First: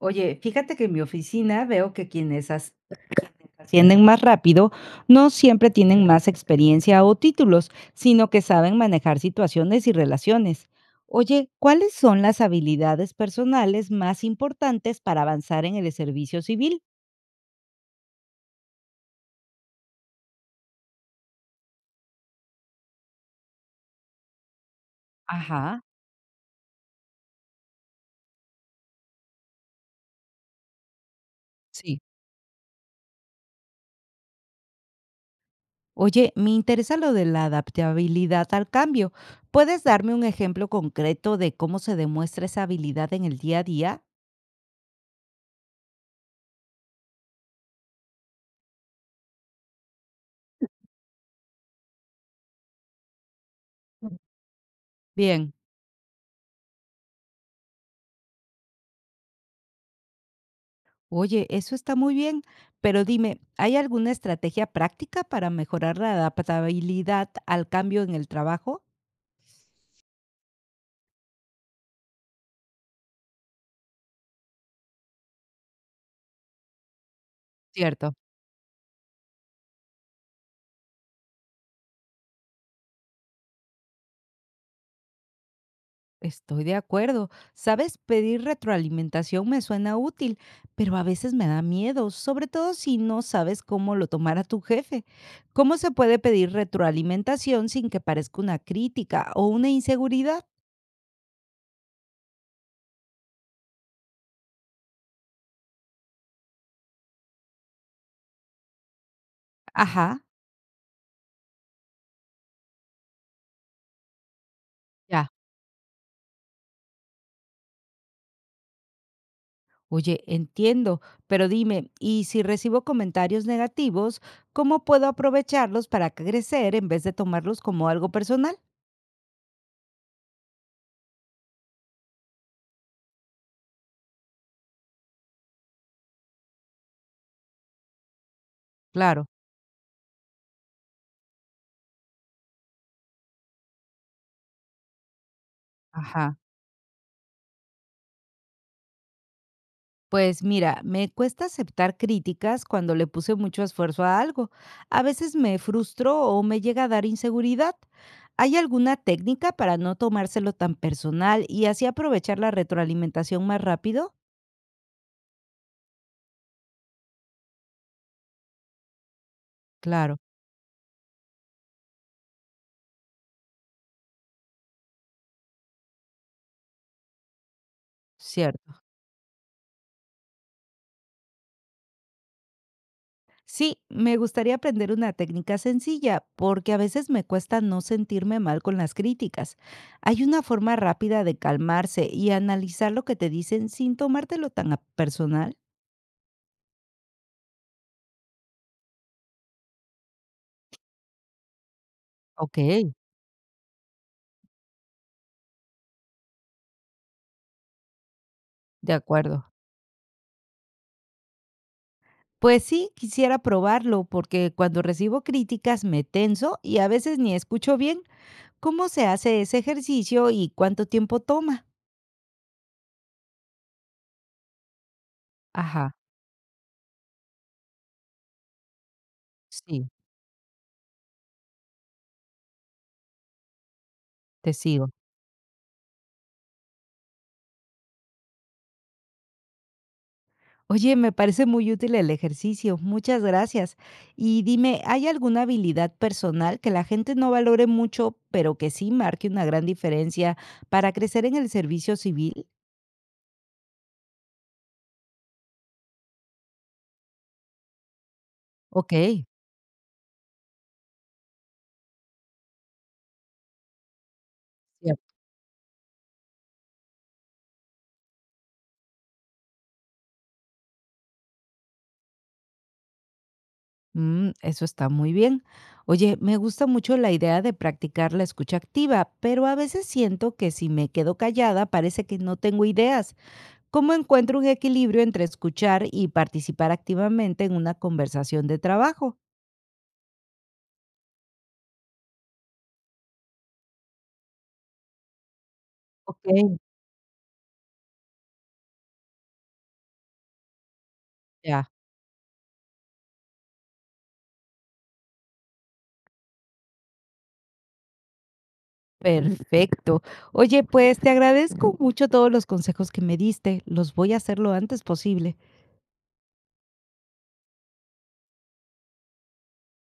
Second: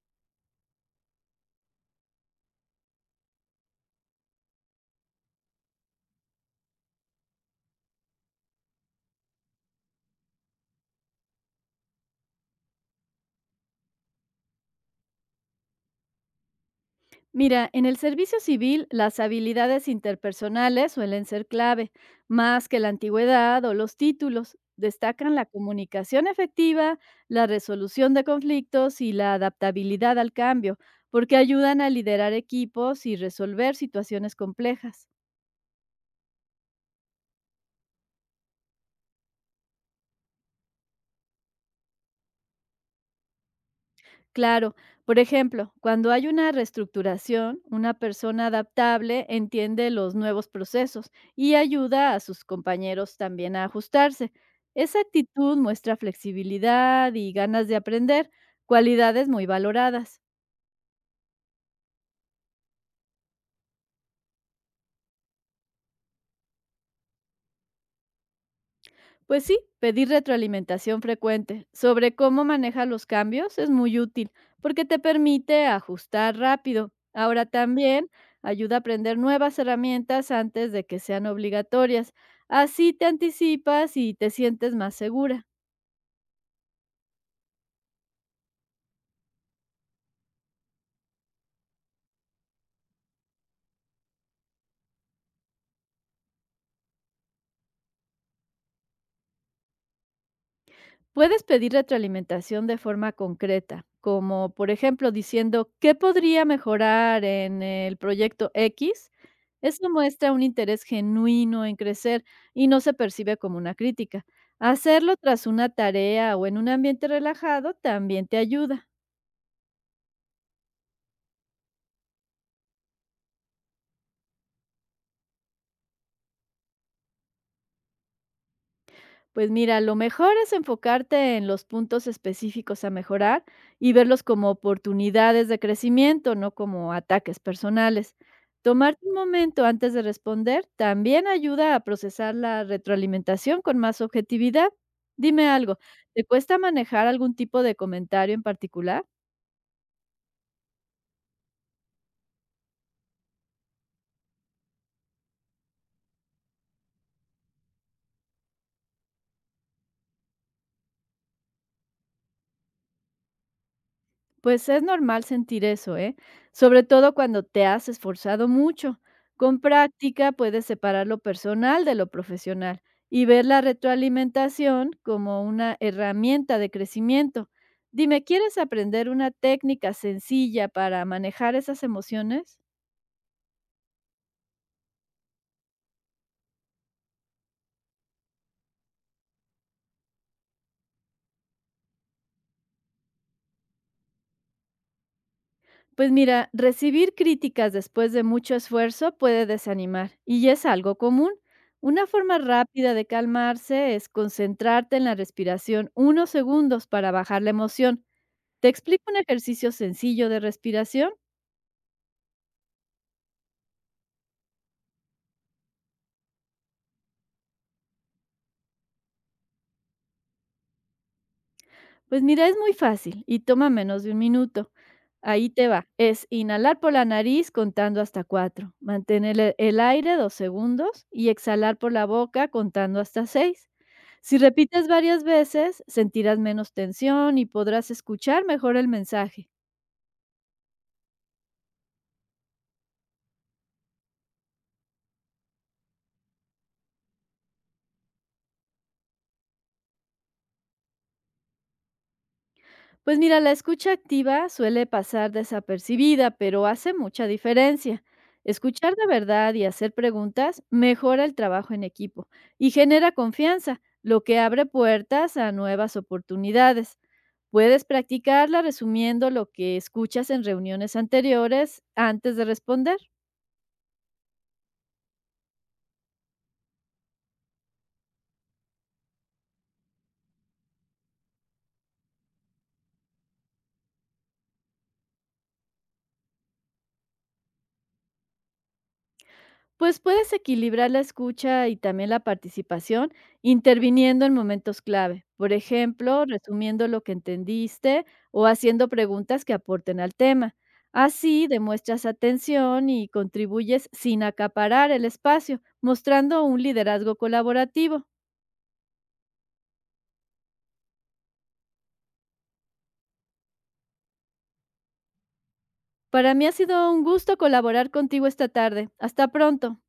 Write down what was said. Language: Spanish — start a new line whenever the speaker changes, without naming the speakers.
Oye, fíjate que en mi oficina veo que ascienden más rápido no siempre tienen más experiencia o títulos, sino que saben manejar situaciones y relaciones. Oye, ¿cuáles son las habilidades personales más importantes para avanzar en el servicio civil?
Mira, en el servicio civil las habilidades interpersonales suelen ser clave, más que la antigüedad o los títulos. Destacan la
Ajá,
comunicación efectiva, la resolución de conflictos y la adaptabilidad al cambio, porque ayudan a
sí.
liderar equipos y resolver situaciones complejas.
Oye, me interesa lo de la adaptabilidad al cambio. ¿Puedes darme un ejemplo concreto de cómo se demuestra esa habilidad en el día a día?
Claro, por ejemplo, cuando hay una reestructuración, una persona adaptable entiende los nuevos procesos y ayuda a sus compañeros también a ajustarse. Esa
Bien.
actitud muestra flexibilidad y ganas de aprender, cualidades muy valoradas.
Oye, eso está muy bien, pero dime, ¿hay alguna estrategia práctica para mejorar la adaptabilidad al cambio en el trabajo?
Pues sí, pedir retroalimentación frecuente sobre cómo maneja los cambios es muy útil porque te permite ajustar rápido. Ahora también
Cierto.
ayuda a aprender nuevas herramientas antes de que sean obligatorias. Así te anticipas y te sientes más segura.
Estoy de acuerdo. Sabes, pedir retroalimentación me suena útil, pero a veces me da miedo, sobre todo si no sabes cómo lo tomará tu jefe. ¿Cómo se puede pedir retroalimentación sin que parezca una crítica o una inseguridad?
Puedes pedir retroalimentación de forma concreta, como por ejemplo diciendo, ¿qué podría mejorar en el proyecto X? Eso
Ajá.
muestra un interés genuino en crecer y no se percibe como una crítica. Hacerlo
Ya.
tras una tarea o en un ambiente relajado también te ayuda.
Oye, entiendo, pero dime, ¿y si recibo comentarios negativos, cómo puedo aprovecharlos para crecer en vez de tomarlos como algo personal?
Pues mira, lo mejor es enfocarte en los puntos específicos a mejorar y verlos como oportunidades de crecimiento, no como ataques personales. Tomarte un
Claro.
momento antes de responder también ayuda a procesar la retroalimentación con más objetividad. Dime algo, ¿te
Ajá.
cuesta manejar algún tipo de comentario en particular?
Pues mira, me cuesta aceptar críticas cuando le puse mucho esfuerzo a algo. A veces me frustro o me llega a dar inseguridad. ¿Hay alguna técnica para no tomárselo tan personal y así aprovechar la retroalimentación más rápido?
Pues es normal sentir eso, ¿eh? Sobre todo cuando te has esforzado mucho. Con
Claro,
práctica puedes separar lo personal de lo profesional y ver la retroalimentación como una herramienta de crecimiento. Dime, ¿quieres
cierto.
aprender una técnica sencilla para manejar esas emociones?
Sí, me gustaría aprender una técnica sencilla, porque a veces me cuesta no sentirme mal con las críticas. Hay una forma rápida de calmarse y analizar lo que te dicen sin tomártelo tan a personal.
Pues mira, recibir críticas después de mucho esfuerzo puede desanimar y es algo común. Una forma
Ok,
rápida de calmarse es concentrarte en la respiración unos segundos para bajar la emoción. Te
de
explico un
acuerdo.
ejercicio sencillo de respiración.
Pues sí, quisiera probarlo, porque cuando recibo críticas me tenso y a veces ni escucho bien cómo se hace ese ejercicio y cuánto tiempo toma.
Pues mira, es muy fácil y toma menos de un minuto. Ahí te va.
Ajá,
Es inhalar por la nariz contando hasta 4, mantener el
sí,
aire 2 segundos y exhalar por la boca contando hasta 6. Si
te
repites
sigo.
varias veces, sentirás menos tensión y podrás escuchar mejor el mensaje.
Oye, me parece muy útil el ejercicio, muchas gracias. Y dime, ¿hay alguna habilidad personal que la gente no valore mucho, pero que sí marque una gran diferencia para crecer en el servicio civil?
Pues mira, la escucha activa suele pasar desapercibida, pero hace mucha diferencia.
Ok,
Escuchar de verdad y hacer preguntas mejora el trabajo en equipo y genera confianza, lo que abre
cierto.
puertas a nuevas oportunidades. Puedes practicarla resumiendo lo que escuchas en reuniones anteriores antes de responder.
Mm, eso está muy bien. Oye, me gusta mucho la idea de practicar la escucha activa, pero a veces siento que si me quedo callada parece que no tengo ideas. ¿Cómo encuentro un equilibrio entre escuchar y participar activamente en una conversación de trabajo?
Pues puedes equilibrar la escucha y también la participación interviniendo en momentos clave. Por ejemplo,
Ok,
resumiendo lo que entendiste o haciendo preguntas que aporten al tema. Así
ya.
demuestras atención y contribuyes sin acaparar el espacio, mostrando un liderazgo colaborativo.
Perfecto. Oye, pues te agradezco mucho todos los consejos que me diste. Los voy a hacer lo antes posible.
Para mí ha sido un gusto colaborar contigo esta tarde. Hasta pronto.